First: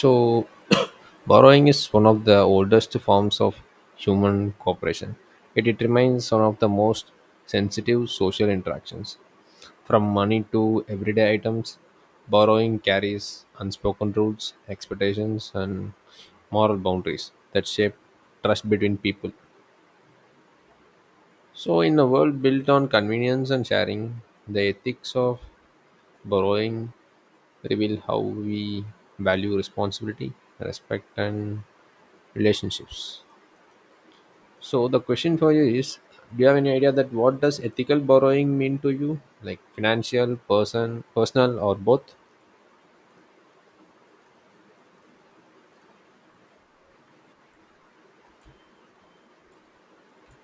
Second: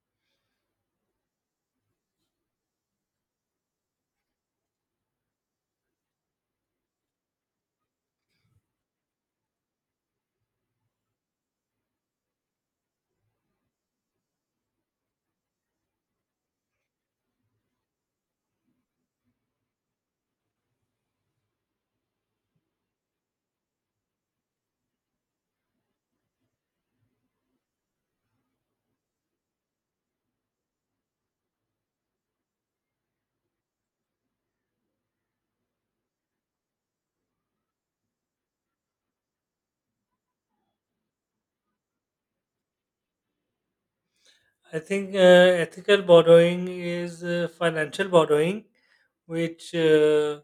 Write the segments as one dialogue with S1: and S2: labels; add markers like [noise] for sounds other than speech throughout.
S1: So, [coughs] borrowing is one of the oldest forms of human cooperation. Yet it remains one of the most sensitive social interactions. From money to everyday items, borrowing carries unspoken rules, expectations, and moral boundaries that shape trust between people. So, in a world built on convenience and sharing, the ethics of borrowing reveal how we value responsibility, respect, and relationships. So the question for you is: do you have any idea that what does ethical borrowing mean to you? Like financial, personal, or both?
S2: I think ethical borrowing is financial borrowing, which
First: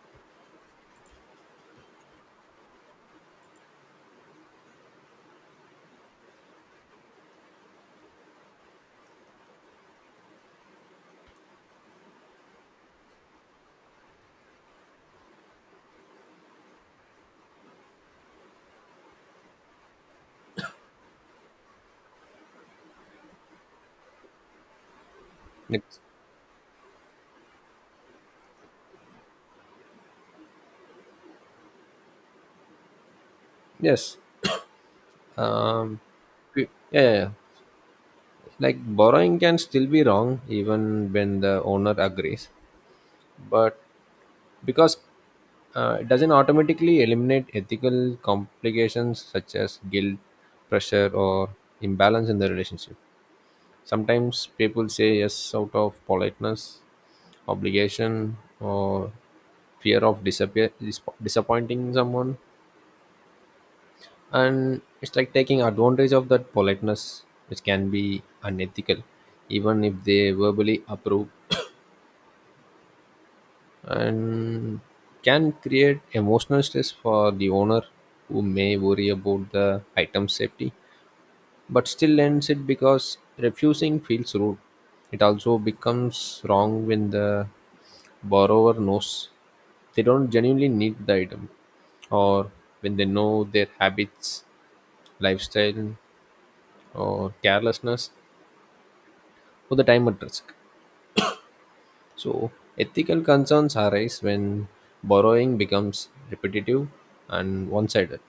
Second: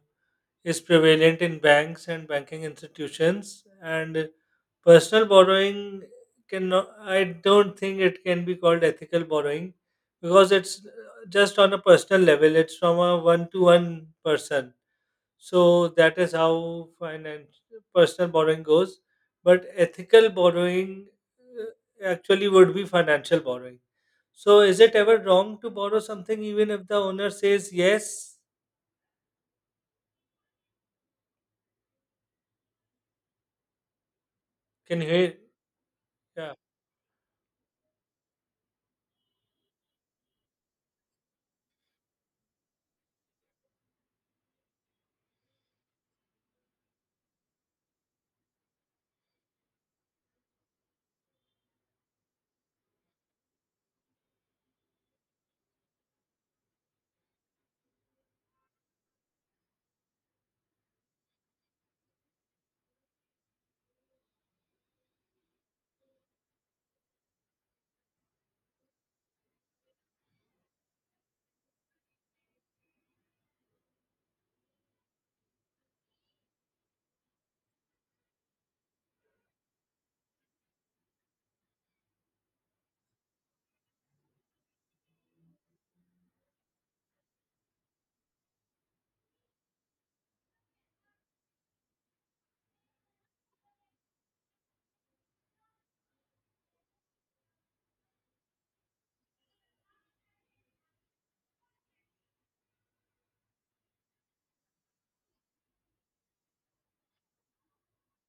S2: is prevalent in banks and banking institutions. And personal borrowing cannot. I don't think it can be called ethical borrowing because it's just on a personal level. It's from a one-to-one person. So that is how finance personal borrowing goes. But ethical borrowing actually would be financial borrowing. So is it ever wrong to
S1: Like,
S2: borrow something even if the owner says yes?
S1: yes.
S2: Can you hear?
S1: Um,
S2: Yeah,
S1: yeah, yeah. Like borrowing can still be wrong even when the owner agrees, but because it doesn't automatically eliminate ethical complications such as guilt, pressure, or imbalance in the relationship. Sometimes people say yes out of politeness, obligation, or fear of disappointing someone, and it's like taking advantage of that politeness, which can be unethical, even if they verbally approve, and can create emotional stress for the owner who may worry about the item's safety but still lends it because refusing feels rude. It also becomes wrong when the borrower knows they don't genuinely need the item, or when they know their habits, lifestyle, or carelessness, or the time at risk. So, ethical concerns arise when borrowing becomes repetitive and one sided,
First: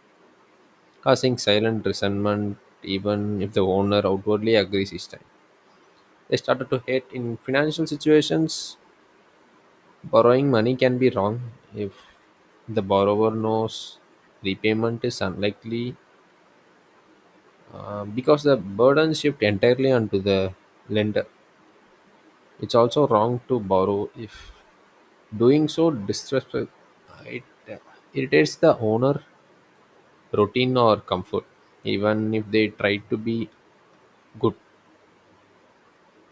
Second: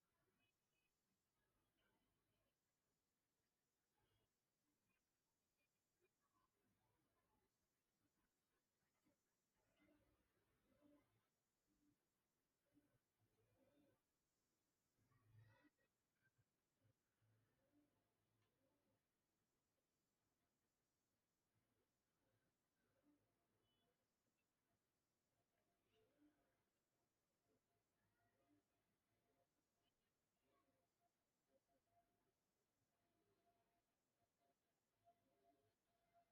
S1: causing silent resentment even if the owner outwardly agrees each time. They started to hate in financial situations. Borrowing money can be wrong if the borrower knows repayment is unlikely, because the burden shift entirely onto the lender. It's also wrong to borrow if doing so disrespect it, uh, irritates the owner, routine or comfort. Even if they try to be good,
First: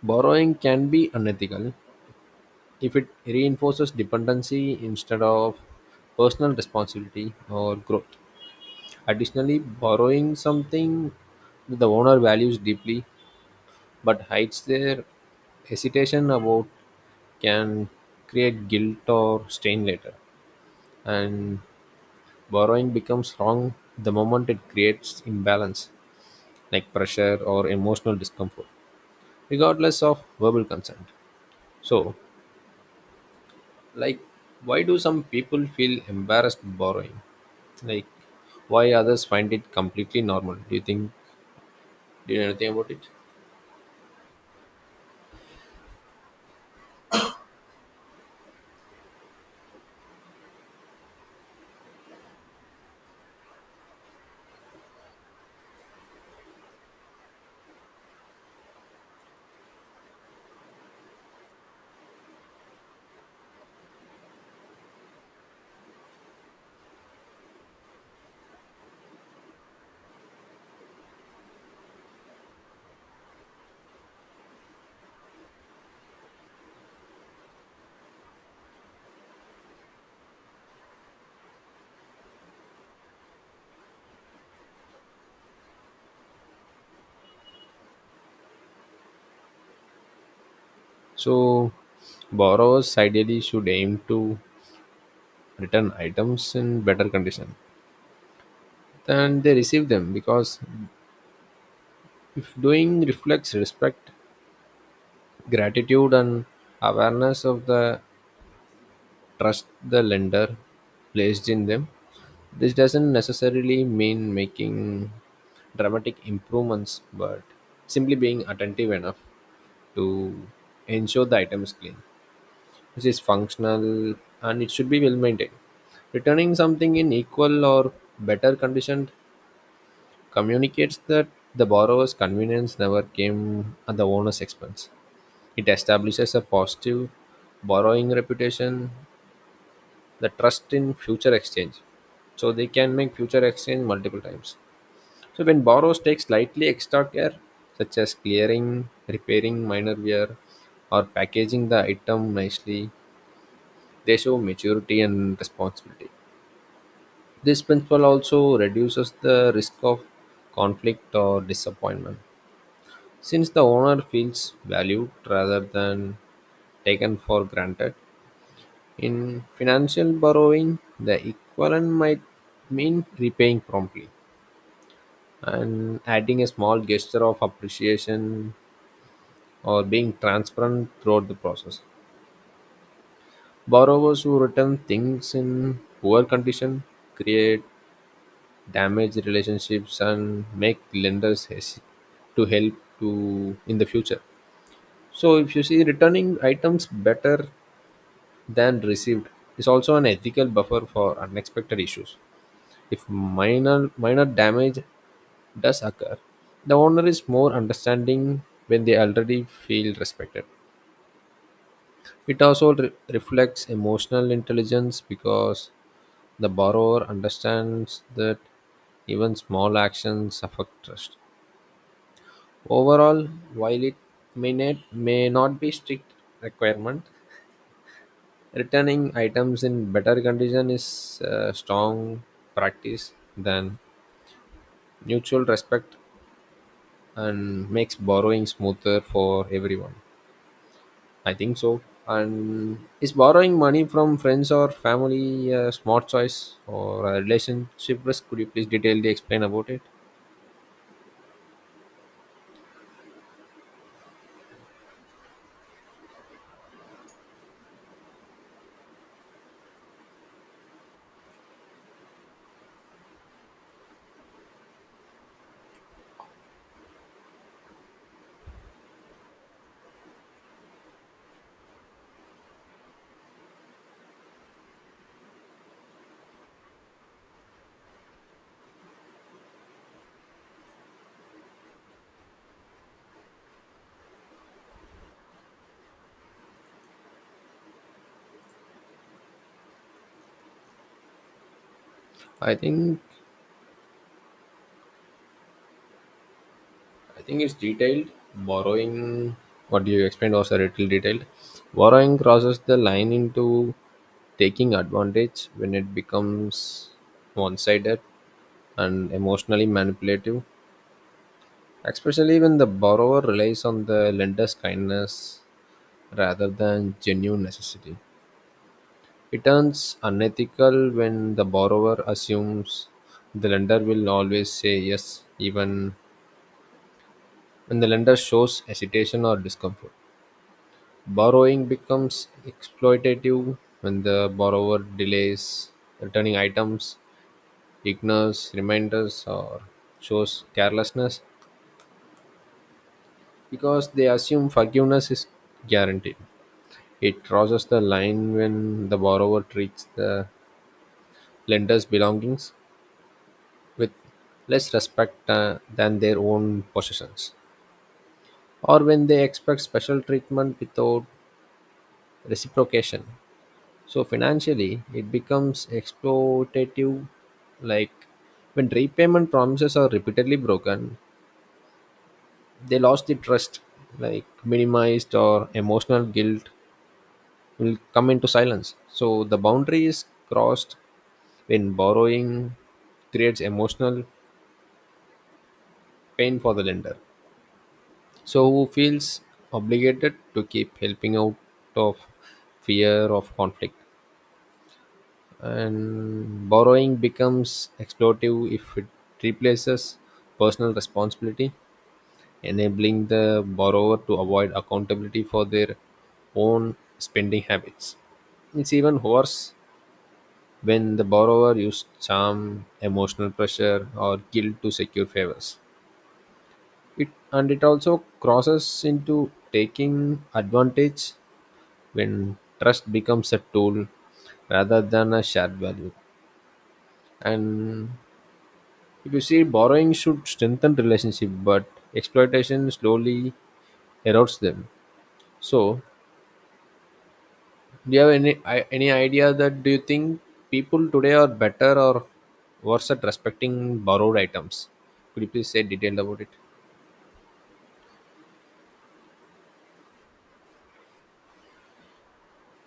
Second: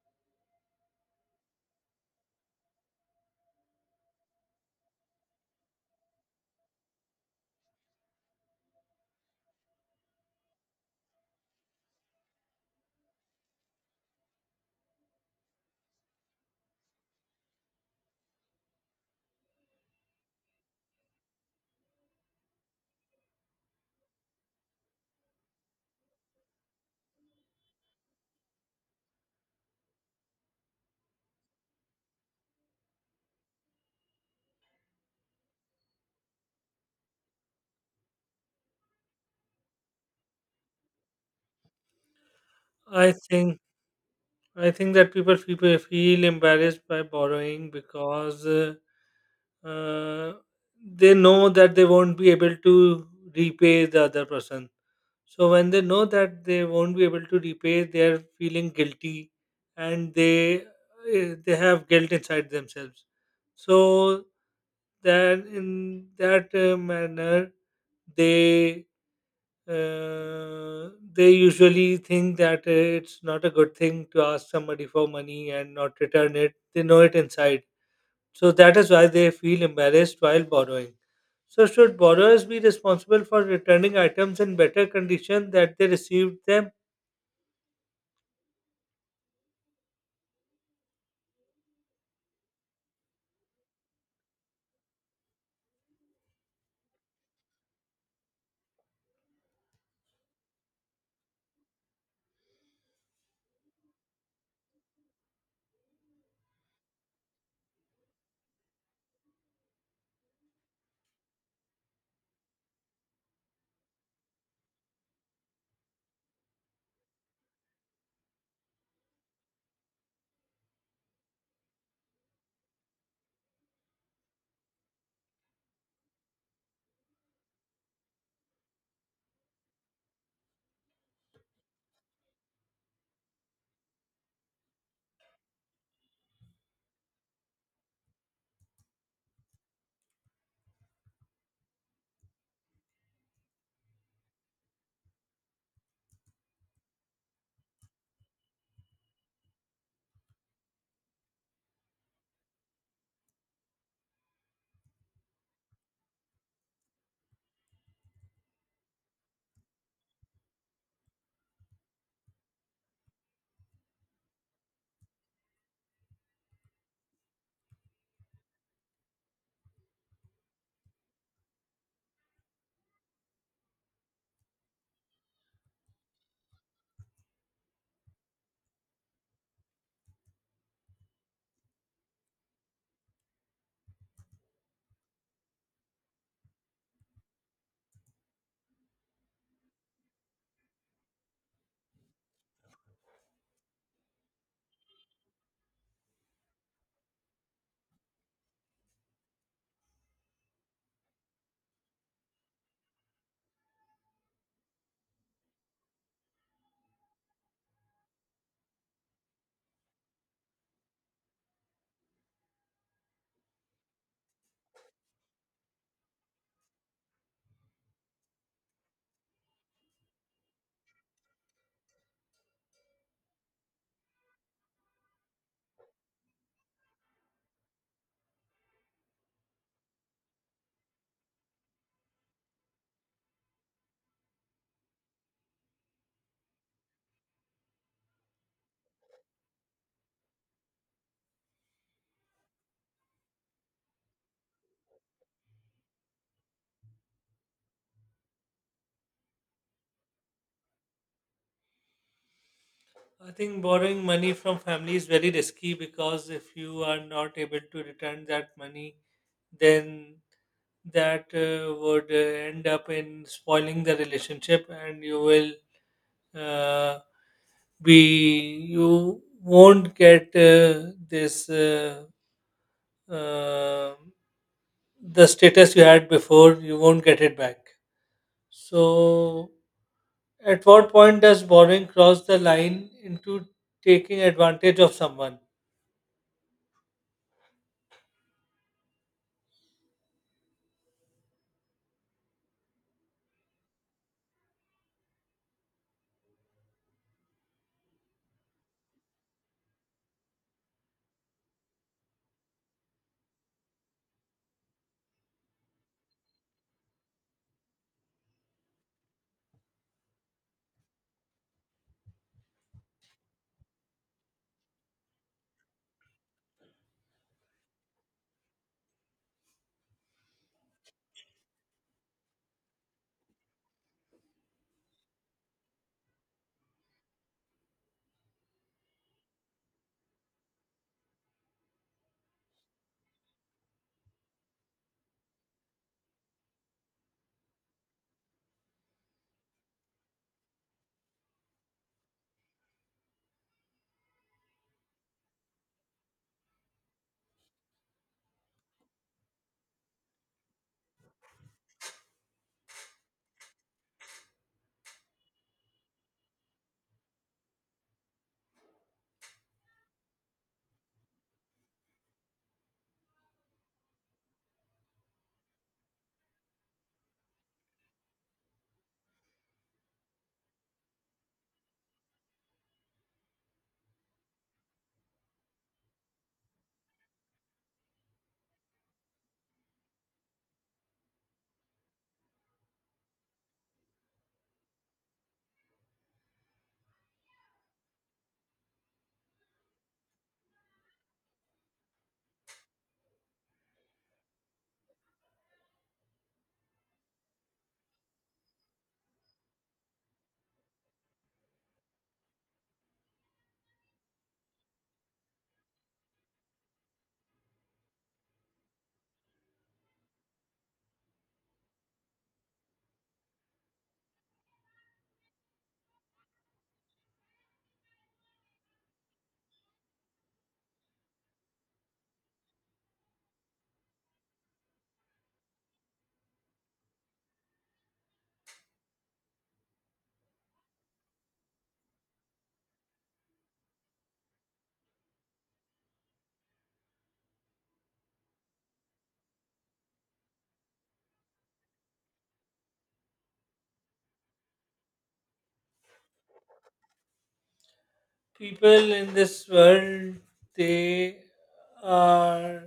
S1: borrowing can be unethical if it reinforces dependency instead of personal responsibility or growth. Additionally, borrowing something the owner values deeply but hides their hesitation about can create guilt or stain later, and borrowing becomes wrong the moment it creates imbalance, like pressure or emotional discomfort, regardless of verbal consent. So, like, why do some people feel embarrassed borrowing, like why others find it completely normal? Do you think, do you know anything about it?
S2: I think I think that people feel embarrassed by borrowing because uh, they know that they won't be able to repay the other person. So when they know that they won't be able to repay, they are feeling guilty, and they they have guilt inside themselves. So then, in that manner, they uh, they usually think that it's not a good thing to ask somebody for money and not return it. They know it inside. So that is why they feel embarrassed while borrowing. So, should borrowers be responsible for returning items in better condition that they received them?
S1: So borrowers ideally should aim to return items in better condition than they receive them, because if doing reflects respect, gratitude, and awareness of the trust the lender placed in them. This doesn't necessarily mean making dramatic improvements, but simply being attentive enough to ensure the item is clean, which is functional, and it should be well maintained. Returning something in equal or better condition communicates that the borrower's convenience never came at the owner's expense. It establishes a positive borrowing reputation, the trust in future exchange. So they can make future exchange multiple times. So when borrowers take slightly extra care, such as clearing, repairing minor wear, or packaging the item nicely, they show maturity and responsibility. This principle also reduces the risk of conflict or disappointment. Since the owner feels valued rather than taken for granted, in financial borrowing, the equivalent might mean repaying promptly and adding a small gesture of appreciation or being transparent throughout the process. Borrowers who return things in poor condition create damaged relationships and make lenders hesitate to help, to in the future. So if you see, returning items better than received is also an ethical buffer for unexpected issues. If minor damage does occur, the owner is more understanding when they already feel respected. It also reflects emotional intelligence because the borrower understands that even small actions affect trust. Overall, while it may not be strict requirement, returning items in better condition is a strong practice than mutual respect and makes borrowing smoother for everyone. I think so. And is borrowing money from friends or family a smart choice or a relationship risk? Could you please detail the explain about it?
S2: I think borrowing money from family is very risky because if you are not able to return that money, then that would end up in spoiling the relationship and you will uh, we you won't get this uh, the status you had before you won't get it back. So at what point does borrowing cross the line into taking advantage of someone?
S1: I think I think it's detailed. Borrowing, what you explained was a little detailed. Borrowing crosses the line into taking advantage when it becomes one sided and emotionally manipulative, especially when the borrower relies on the lender's kindness rather than genuine necessity. It turns unethical when the borrower assumes the lender will always say yes, even when the lender shows hesitation or discomfort. Borrowing becomes exploitative when the borrower delays returning items, ignores reminders, or shows carelessness because they assume forgiveness is guaranteed. It crosses the line when the borrower treats the lender's belongings with less respect than their own possessions, or when they expect special treatment without reciprocation. So financially, it becomes exploitative. Like when repayment promises are repeatedly broken, they lost the trust. Like minimized or emotional guilt will come into silence. So the boundary is crossed when borrowing creates emotional pain for the lender. So who feels obligated to keep helping out of fear of conflict. And borrowing becomes exploitive if it replaces personal responsibility, enabling the borrower to avoid accountability for their own spending habits. It's even worse when the borrower uses charm, emotional pressure, or guilt to secure favors. It and it also crosses into taking advantage when trust becomes a tool rather than a shared value. And if you see, borrowing should strengthen relationship, but exploitation slowly erodes them. So, do you have any any idea that do you think people today are better or worse at respecting borrowed items? Could you please say detail about it?
S2: People in this world, they are,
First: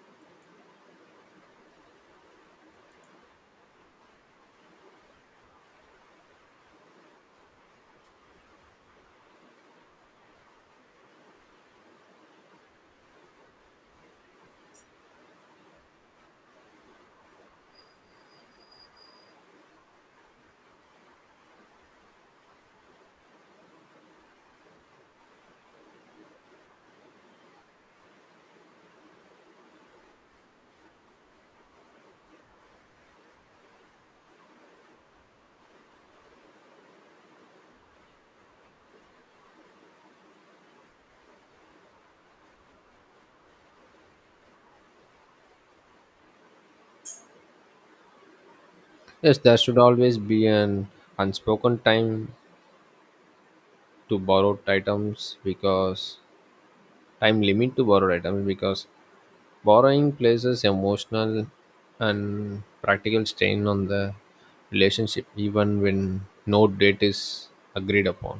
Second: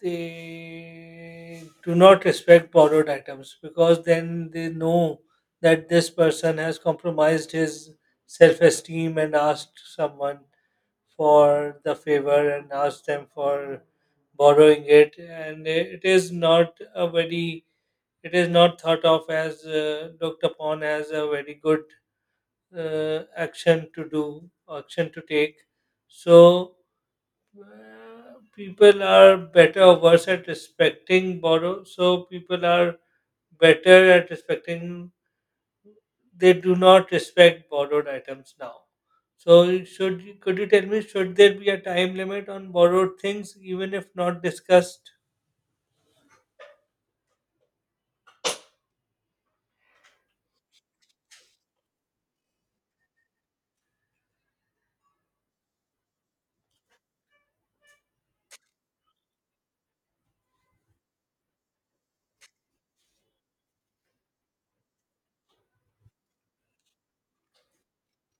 S2: they do not respect borrowed items because then they know that this person has compromised his self esteem and asked someone for the favor and asked them for borrowing it, and it is not a very, it is not thought of as looked upon as a very good action to do, action to take. So people are better or worse at respecting borrow. So people are better at respecting. They do not respect borrowed items now. So could you tell me, should there be a time limit on borrowed things even if not discussed?
S1: Yes, there should always be an unspoken time to borrowed items, because time limit to borrow, right, I mean, because borrowing places emotional and practical strain on the relationship even when no date is agreed upon.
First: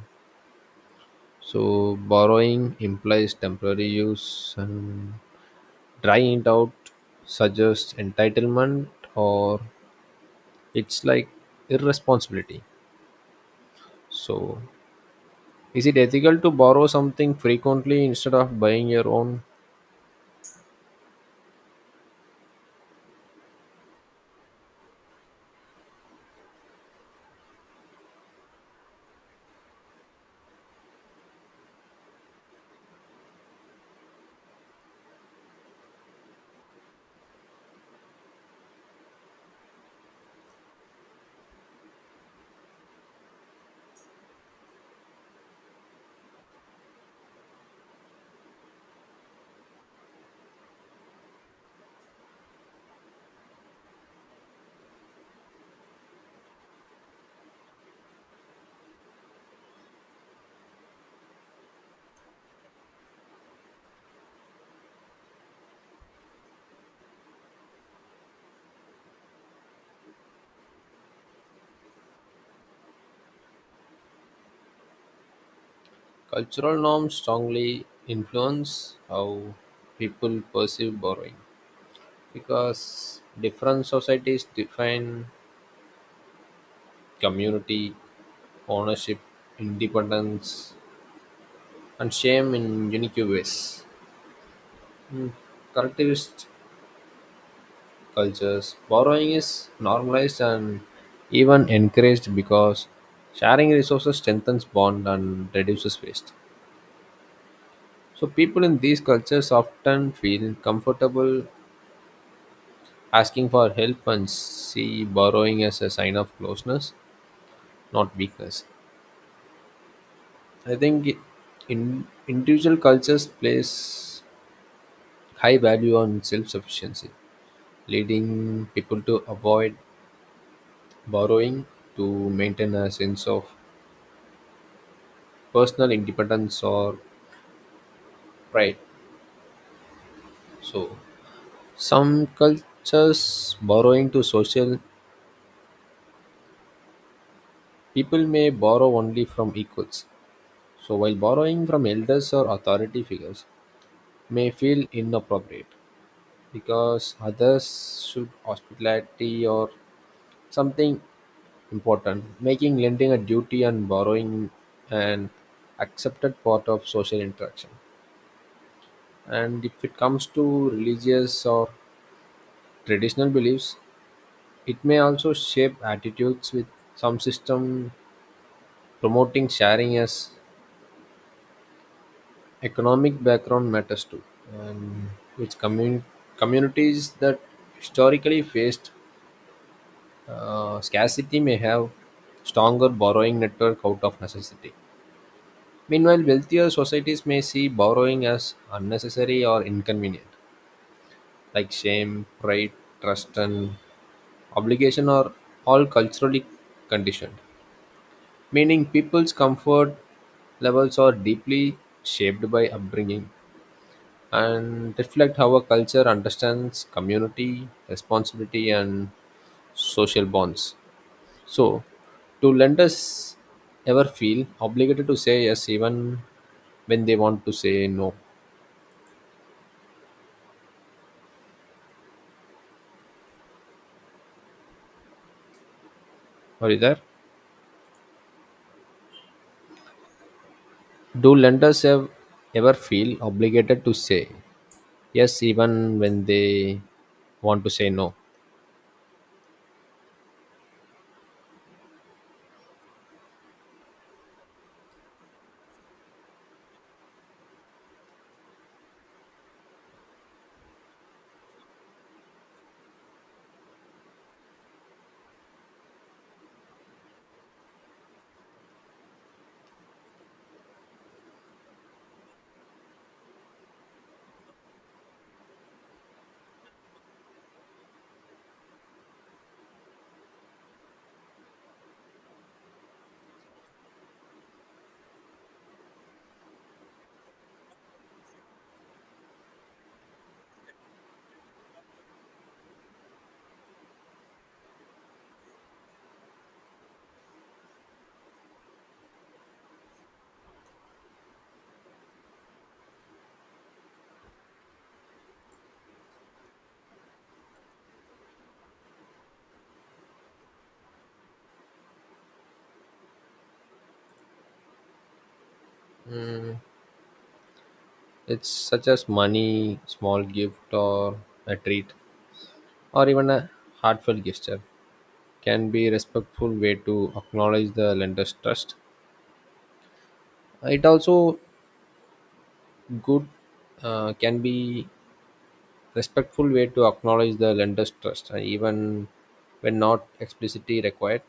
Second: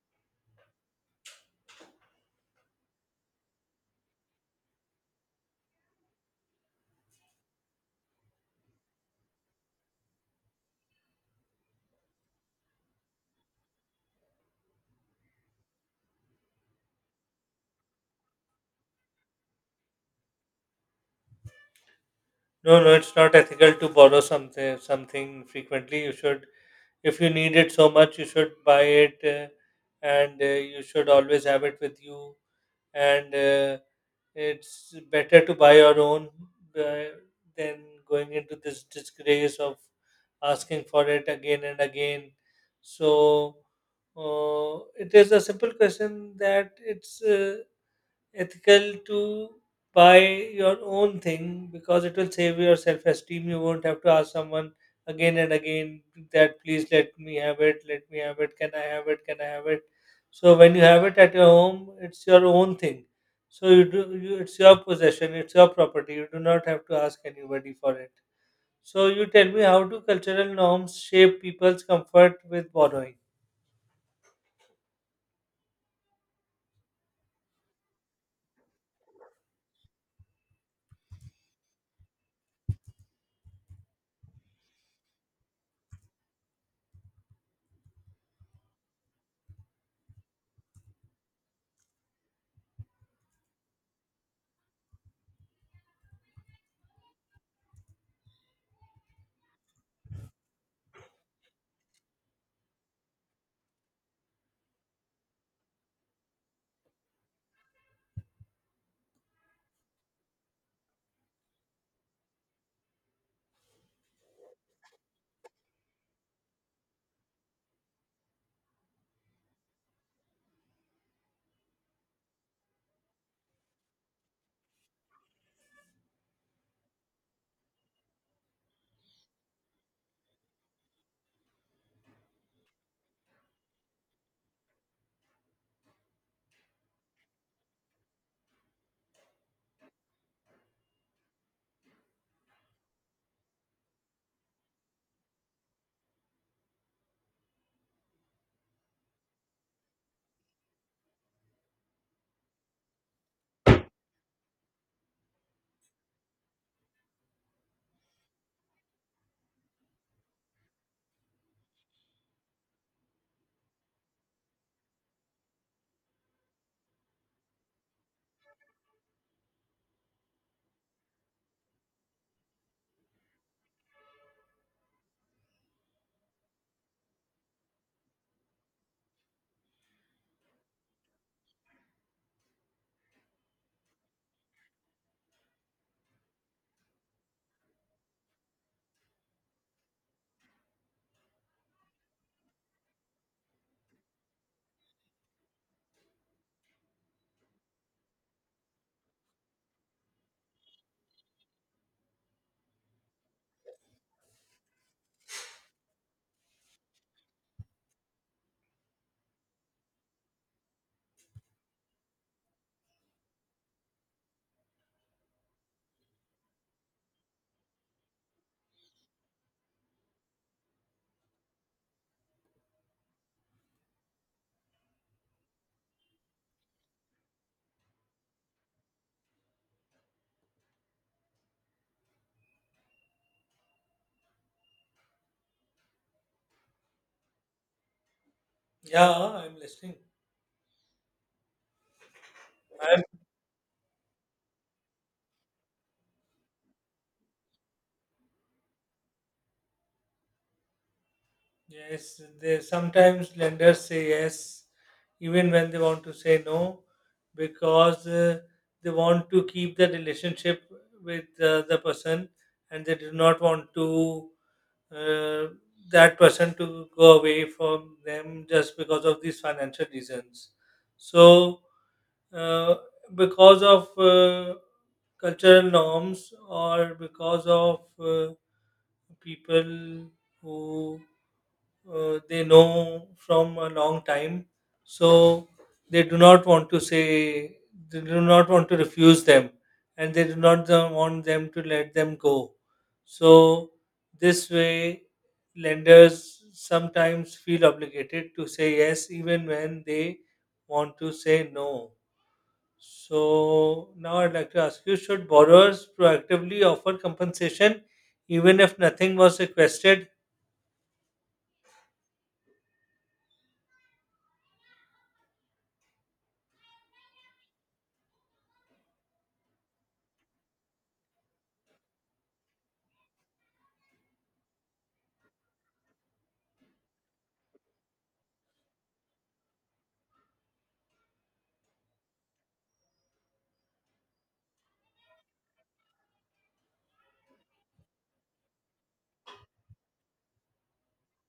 S1: So borrowing implies temporary use, and drying it out suggests entitlement, or it's like irresponsibility. So, is it ethical to borrow something frequently instead of buying your own?
S2: No, no, it's not ethical to borrow something frequently. You should, if you need it so much, you should buy it, and you should always have it with you. And it's better to buy your own uh, than going into this disgrace of asking for it again and again. So it is a simple question that it's. Ethical to buy your own thing because it will save your self esteem. You won't have to ask someone again and again that please let me have it, let me have it, can I have it, can I have it. So when you have it at your home, it's your own thing. So you, it's your possession, it's your property. You do not have to ask anybody for it. So you tell me, how do cultural norms shape people's comfort with borrowing?
S1: Cultural norms strongly influence how people perceive borrowing because different societies define community, ownership, independence, and shame in unique ways. In collectivist cultures, borrowing is normalized and even encouraged because sharing resources strengthens bond and reduces waste. So people in these cultures often feel comfortable asking for help and see borrowing as a sign of closeness, not weakness. I think in individual cultures place high value on self sufficiency, leading people to avoid borrowing to maintain a sense of personal independence or pride. So, some cultures borrowing to social, people may borrow only from equals. So, while borrowing from elders or authority figures, may feel inappropriate because others should hospitality or something important, making lending a duty and borrowing an accepted part of social interaction. And if it comes to religious or traditional beliefs, it may also shape attitudes with some system promoting sharing as economic background matters too, and which communities that historically faced scarcity may have stronger borrowing network out of necessity. Meanwhile, wealthier societies may see borrowing as unnecessary or inconvenient, like shame, pride, trust, and obligation are all culturally conditioned, meaning people's comfort levels are deeply shaped by upbringing and reflect how a culture understands community, responsibility, and social bonds. So, do lenders ever feel obligated to say yes even when they want to say no? Are you there?
S2: Yeah, I'm listening.
S1: Do lenders ever feel obligated to say yes even when they want to say no?
S2: Yes, they sometimes lenders say yes, even when they want to say no, because they want to keep the relationship with the person, and they do not want to uh, that person to go away from them just because of these financial reasons. So uh, because of cultural norms or because of people who they know from a long time. So they do not want to say, they do not want to refuse them, and they do not want them to let them go. So this way lenders sometimes feel obligated to say yes even when they want to say no. So now I'd like to ask you, should borrowers proactively offer compensation even if nothing was requested?
S1: It's such as money, small gift, or a treat, or even a heartfelt gesture can be a respectful way to acknowledge the lender's trust. It also good, can be respectful way to acknowledge the lender's trust, and even when not explicitly required,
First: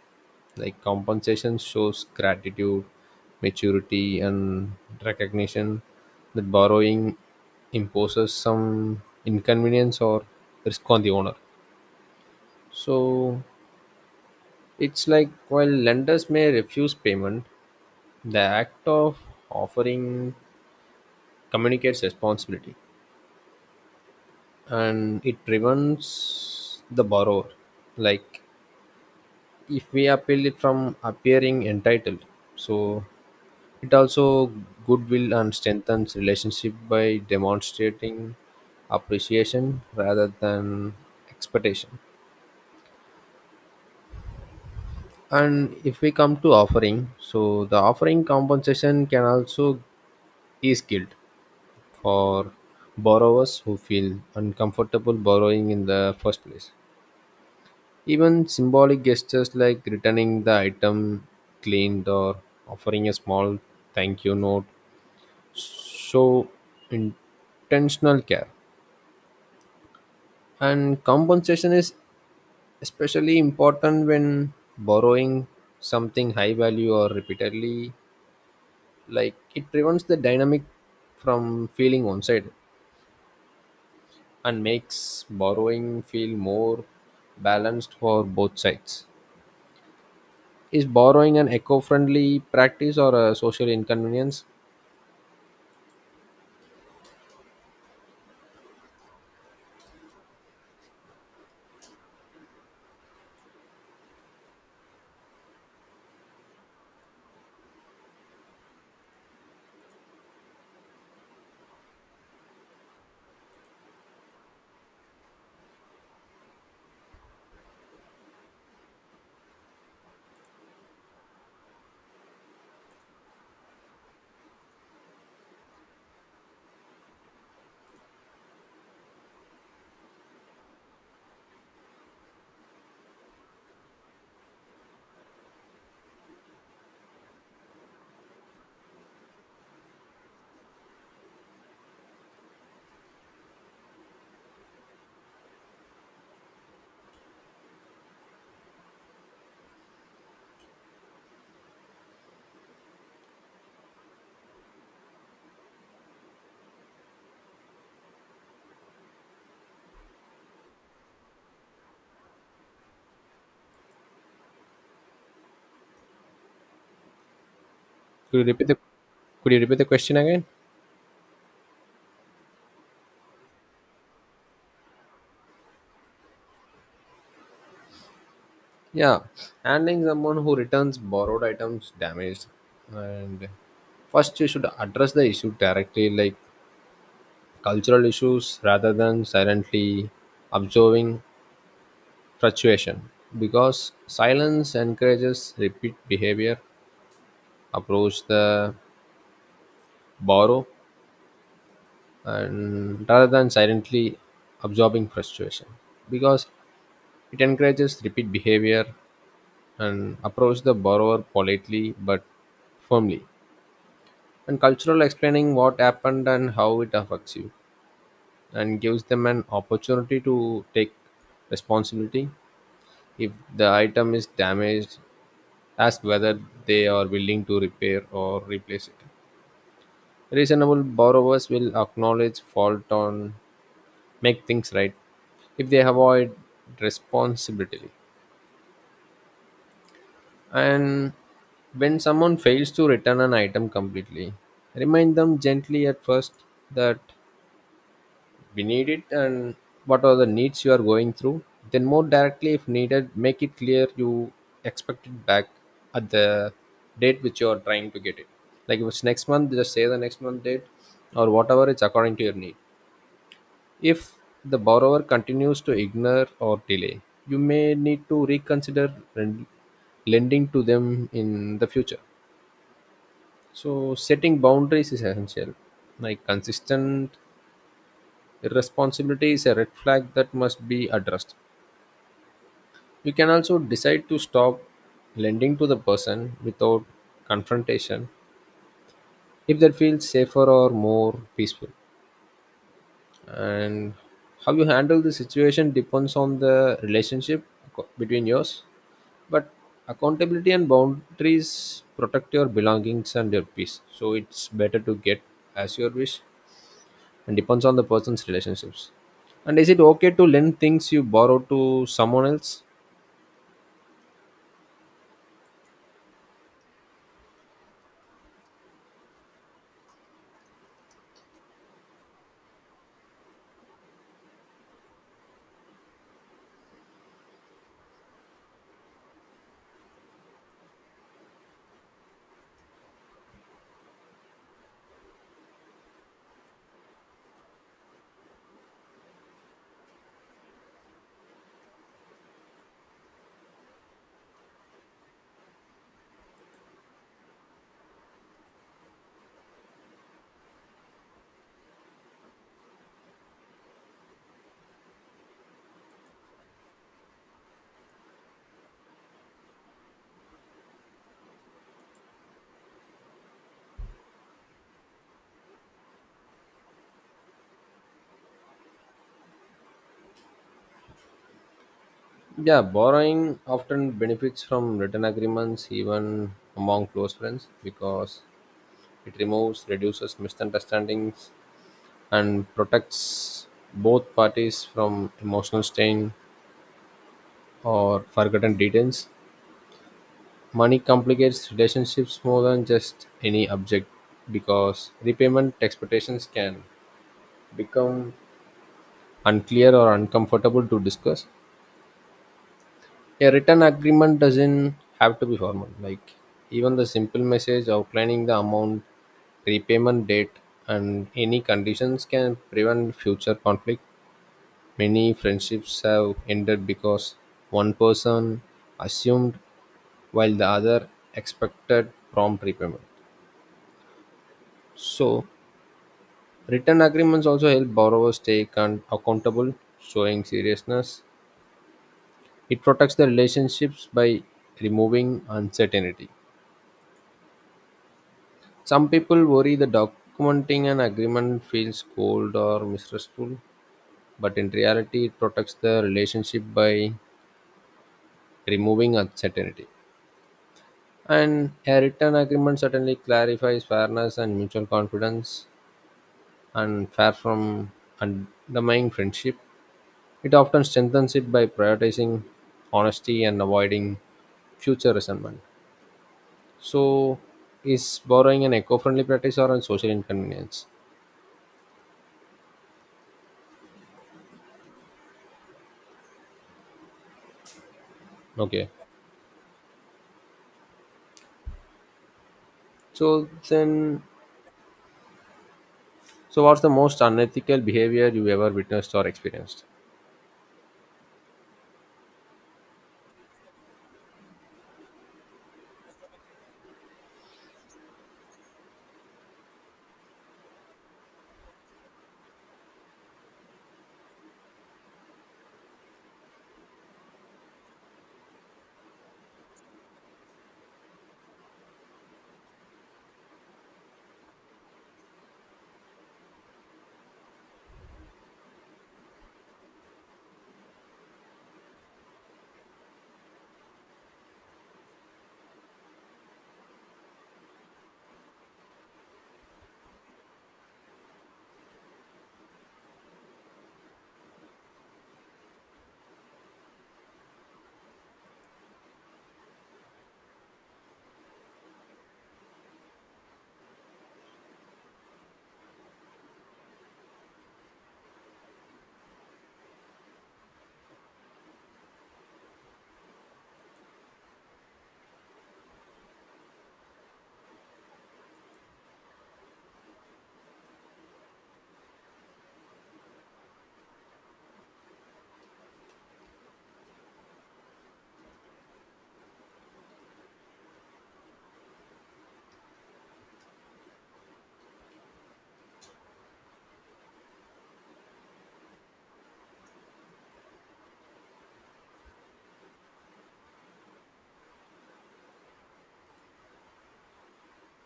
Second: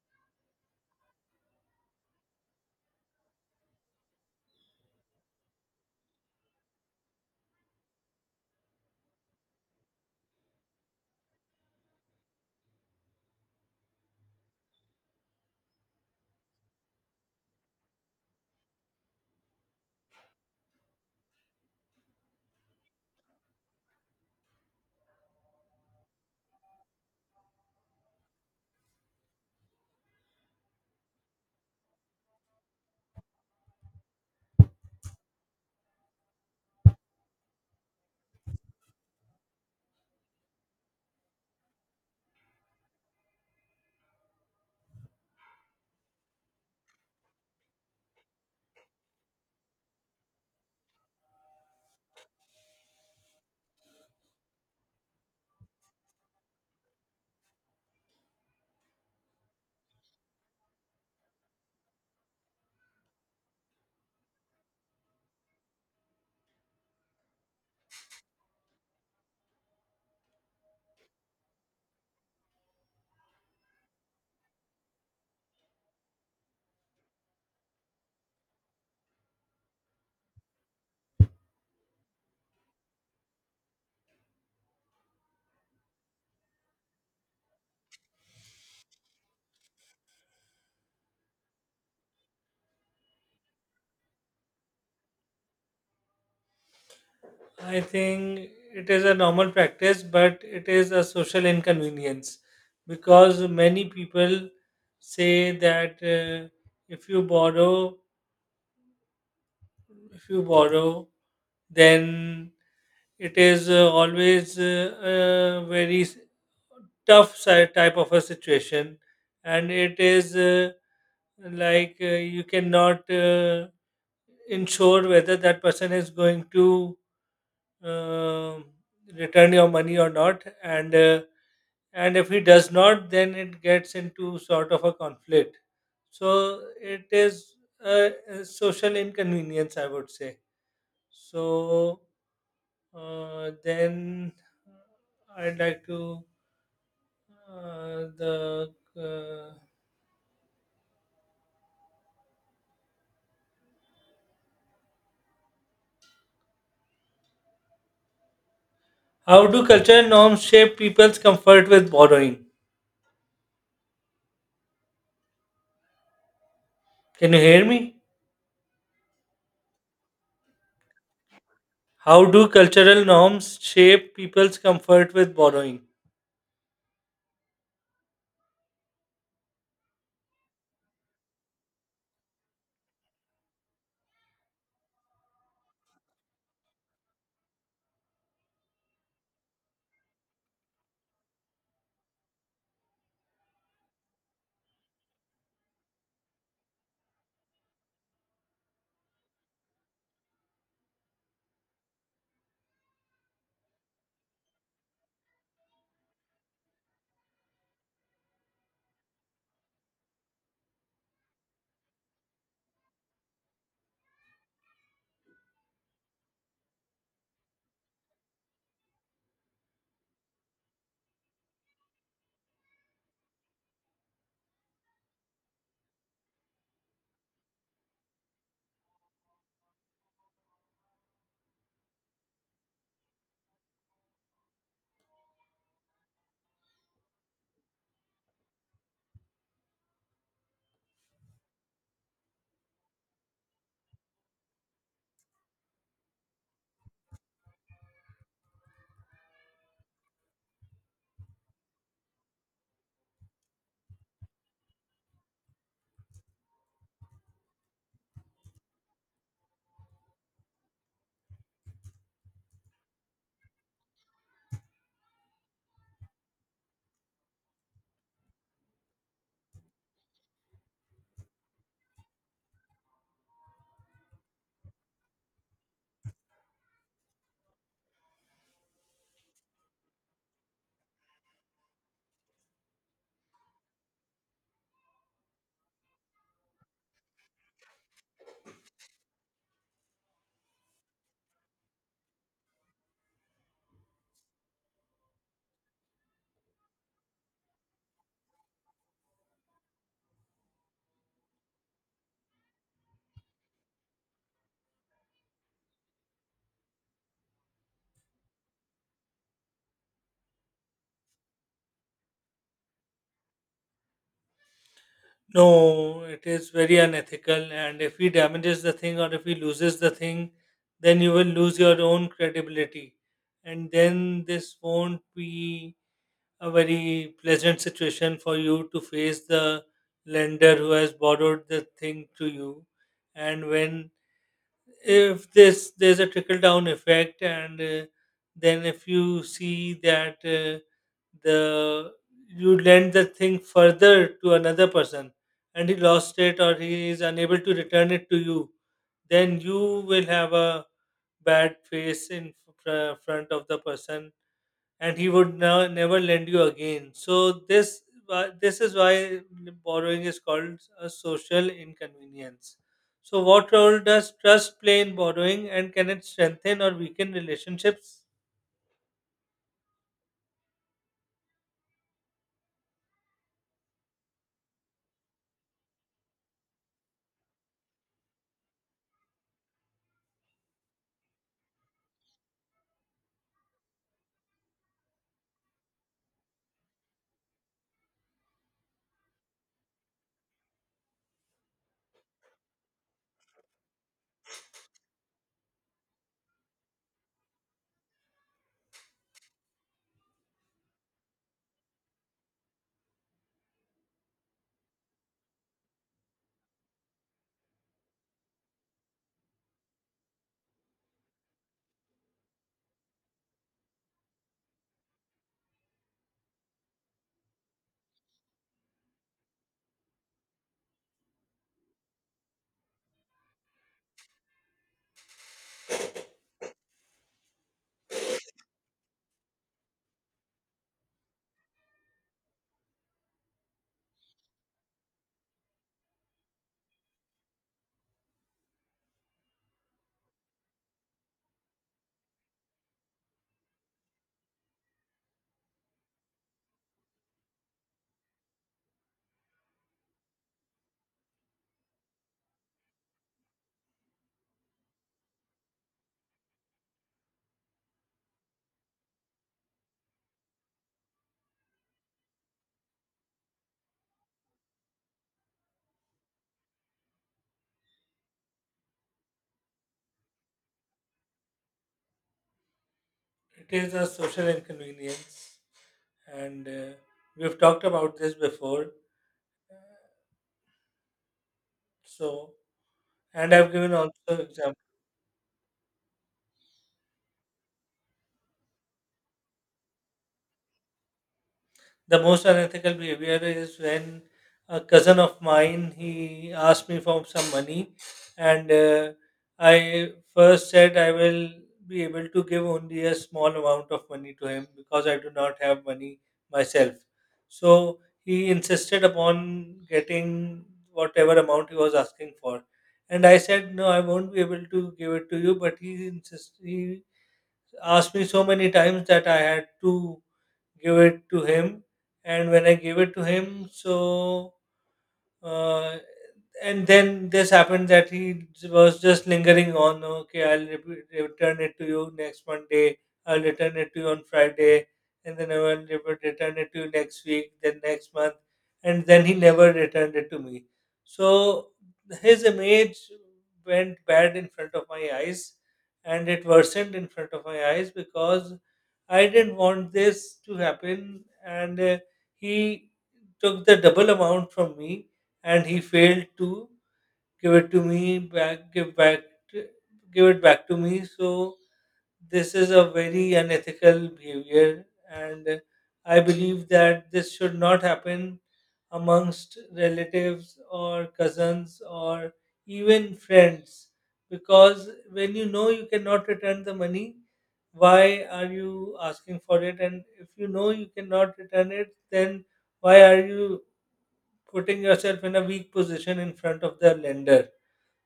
S1: like compensation shows gratitude, maturity, and recognition that borrowing imposes some inconvenience or risk on the owner. So it's like, while lenders may refuse payment, the act of offering communicates responsibility, and it prevents the borrower, like if we appeal it, from appearing entitled. So it also goodwill and strengthens relationship by demonstrating appreciation rather than expectation. And if we come to offering, so the offering compensation can also is guilt for borrowers who feel uncomfortable borrowing in the first place. Even symbolic gestures like returning the item cleaned or offering a small thank you note show intentional care. And compensation is especially important when borrowing something high value or repeatedly. Like it prevents the dynamic from feeling one sided and makes borrowing feel more balanced for both sides. Is borrowing an eco-friendly practice or a social inconvenience?
S2: I think it is a normal practice, but it is a social inconvenience because many people say that if you borrow, if you borrow then it is always a tough type of a situation, and it is like you cannot ensure whether that person is going to uh, return your money or not. And and if he does not, then it gets into sort of a conflict. So it is a social inconvenience, I would say. So then I'd like to the how do cultural norms shape people's comfort with borrowing? Can you hear me?
S1: Could you repeat the Could you repeat the question again?
S2: How do cultural norms shape people's comfort with borrowing?
S1: Yeah, handling someone who returns borrowed items damaged, and first you should address the issue directly, like cultural issues, rather than silently observing fluctuation, because silence encourages repeat behavior. Approach the borrow, and rather than silently absorbing frustration, because it encourages repeat behavior, and approach the borrower politely but firmly. And cultural explaining what happened and how it affects you and gives them an opportunity to take responsibility. If the item is damaged, ask whether they are willing to repair or replace it. Reasonable borrowers will acknowledge fault and make things right if they avoid responsibility. And when someone fails to return an item completely, remind them gently at first that we need it and what are the needs you are going through. Then, more directly, if needed, make it clear you expect it back at the date which you are trying to get it. Like if it's next month, just say the next month date or whatever it's according to your need. If the borrower continues to ignore or delay, you may need to reconsider lending to them in the future. So setting boundaries is essential. Like consistent irresponsibility is a red flag that must be addressed. You can also decide to stop lending to the person without confrontation if that feels safer or more peaceful. And how you handle the situation depends on the relationship between yours. But accountability and boundaries protect your belongings and your peace. So it's better to get as your wish and depends on the person's relationships. And is it okay to lend things you borrow to someone else?
S2: No, it is very unethical, and if he damages the thing or if he loses the thing, then you will lose your own credibility, and then this won't be a very pleasant situation for you to face the lender who has borrowed the thing to you. And when, if this, there's a trickle down effect. And then if you see that the you lend the thing further to another person and he lost it or he is unable to return it to you, then you will have a bad face in front of the person, and he would now never lend you again. So this this is why borrowing is called a social inconvenience. So what role does trust play in borrowing, and can it strengthen or weaken relationships?
S1: Yeah, borrowing often benefits from written agreements even among close friends, because it removes reduces misunderstandings and protects both parties from emotional strain or forgotten details. Money complicates relationships more than just any object, because repayment expectations can become unclear or uncomfortable to discuss. A written agreement doesn't have to be formal. Like, even the simple message outlining the amount, repayment date, and any conditions can prevent future conflict. Many friendships have ended because one person assumed while the other expected prompt repayment. So written agreements also help borrowers stay accountable, showing seriousness. It protects the relationships by removing uncertainty. Some people worry that documenting an agreement feels cold or mistrustful, but in reality, it protects the relationship by removing uncertainty. And a written agreement certainly clarifies fairness and mutual confidence and fair from undermining friendship. It often strengthens it by prioritizing honesty and avoiding future resentment. So, is borrowing an eco-friendly practice or a social inconvenience?
S2: It is a social inconvenience, and we've talked about this before.
S1: Okay.
S2: So,
S1: So
S2: and I've given also
S1: then,
S2: examples.
S1: so what's the most unethical behavior you ever witnessed or experienced?
S2: The most unethical behavior is when a cousin of mine, he asked me for some money, and I first said I will be able to give only a small amount of money to him because I do not have money myself. So he insisted upon getting whatever amount he was asking for, and I said no, I won't be able to give it to you. But he insisted. He asked me so many times that I had to give it to him. And when I gave it to him, so uh, and then this happened that he was just lingering on. Okay, I'll return it to you next Monday. I'll return it to you on Friday, and then I will return it to you next week. Then next month. And then he never returned it to me. So his image went bad in front of my eyes, and it worsened in front of my eyes because I didn't want this to happen. And he took the double amount from me and he failed to give it to me back, give back, to- give it back to me. So this is a very unethical behavior, and I believe that this should not happen amongst relatives or cousins or even friends, because when you know you cannot return the money, why are you asking for it? And if you know you cannot return it, then why are you putting yourself in a weak position in front of the lender.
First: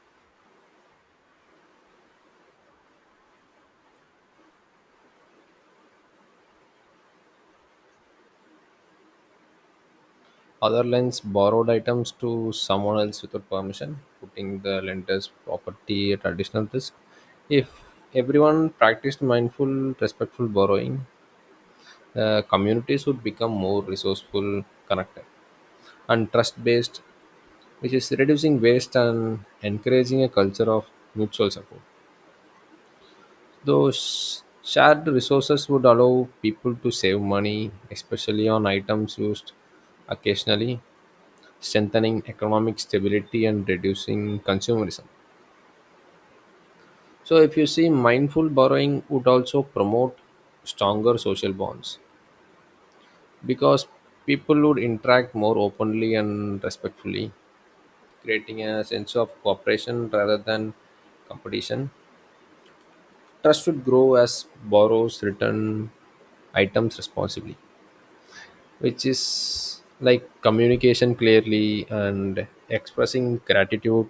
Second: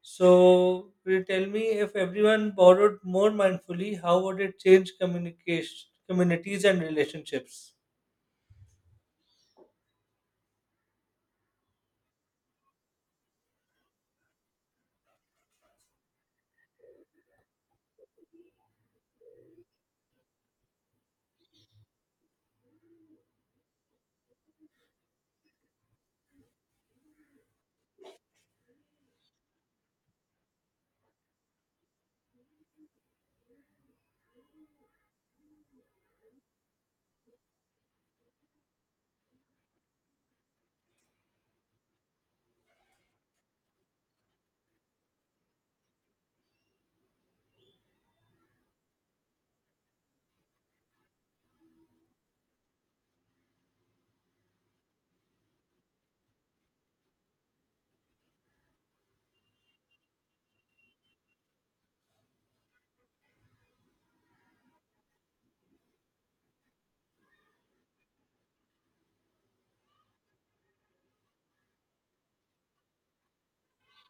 S2: So, will you tell me, if everyone borrowed more mindfully, how would it change communication, communities and relationships?
S1: Other lends borrowed items to someone else without permission, putting the lender's property at additional risk. If everyone practiced mindful, respectful borrowing, communities would become more resourceful, connected, and trust based, which is reducing waste and encouraging a culture of mutual support. Those shared resources would allow people to save money, especially on items used occasionally, strengthening economic stability and reducing consumerism. So, if you see, mindful borrowing would also promote stronger social bonds because people would interact more openly and respectfully, creating a sense of cooperation rather than competition. Trust should grow as borrows return items responsibly, which is like communication clearly and expressing gratitude,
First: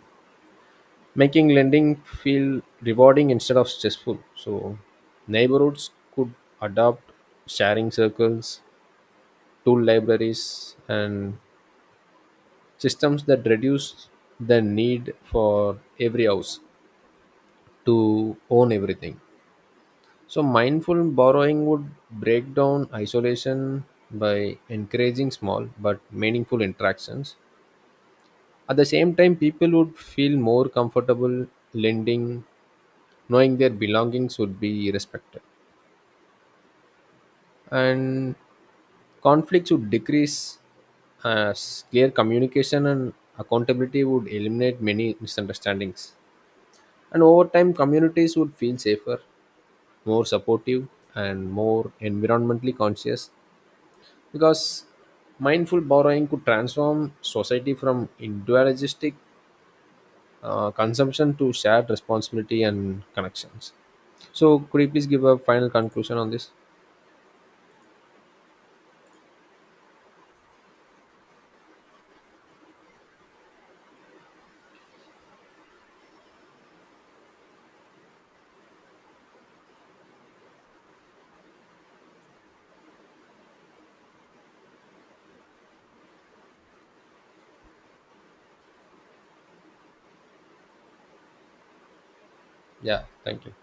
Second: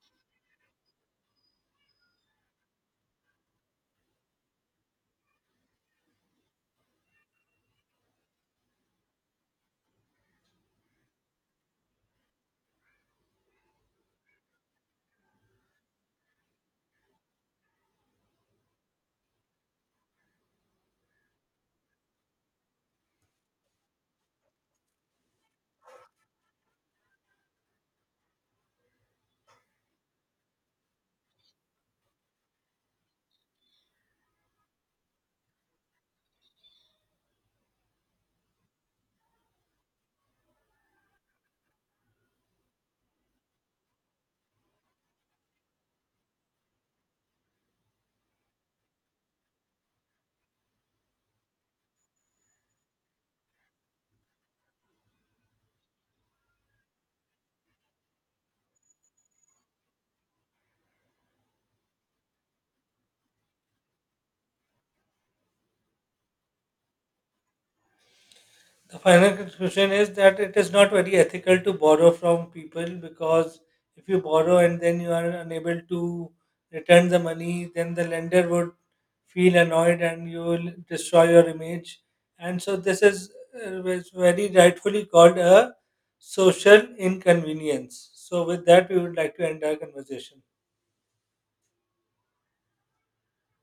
S1: making lending feel rewarding instead of stressful. So, neighborhoods could adopt sharing circles, tool libraries, and systems that reduce the need for every house to own everything. So, mindful borrowing would break down isolation by encouraging small but meaningful interactions. At the same time, people would feel more comfortable lending, knowing their belongings would be respected. And conflicts would decrease as clear communication and accountability would eliminate many misunderstandings. And over time, communities would feel safer, more supportive, and more environmentally conscious, because mindful borrowing could transform society from individualistic consumption to shared responsibility and connections. So could you please give a final conclusion on this?
S2: The final conclusion is that it is not very ethical to borrow from people because if you borrow and then you are unable to return the money, then the lender would feel annoyed and you will destroy your image. And so this is very rightfully called a social inconvenience. So with that, we would like to end our conversation.
S1: Yeah, thank you.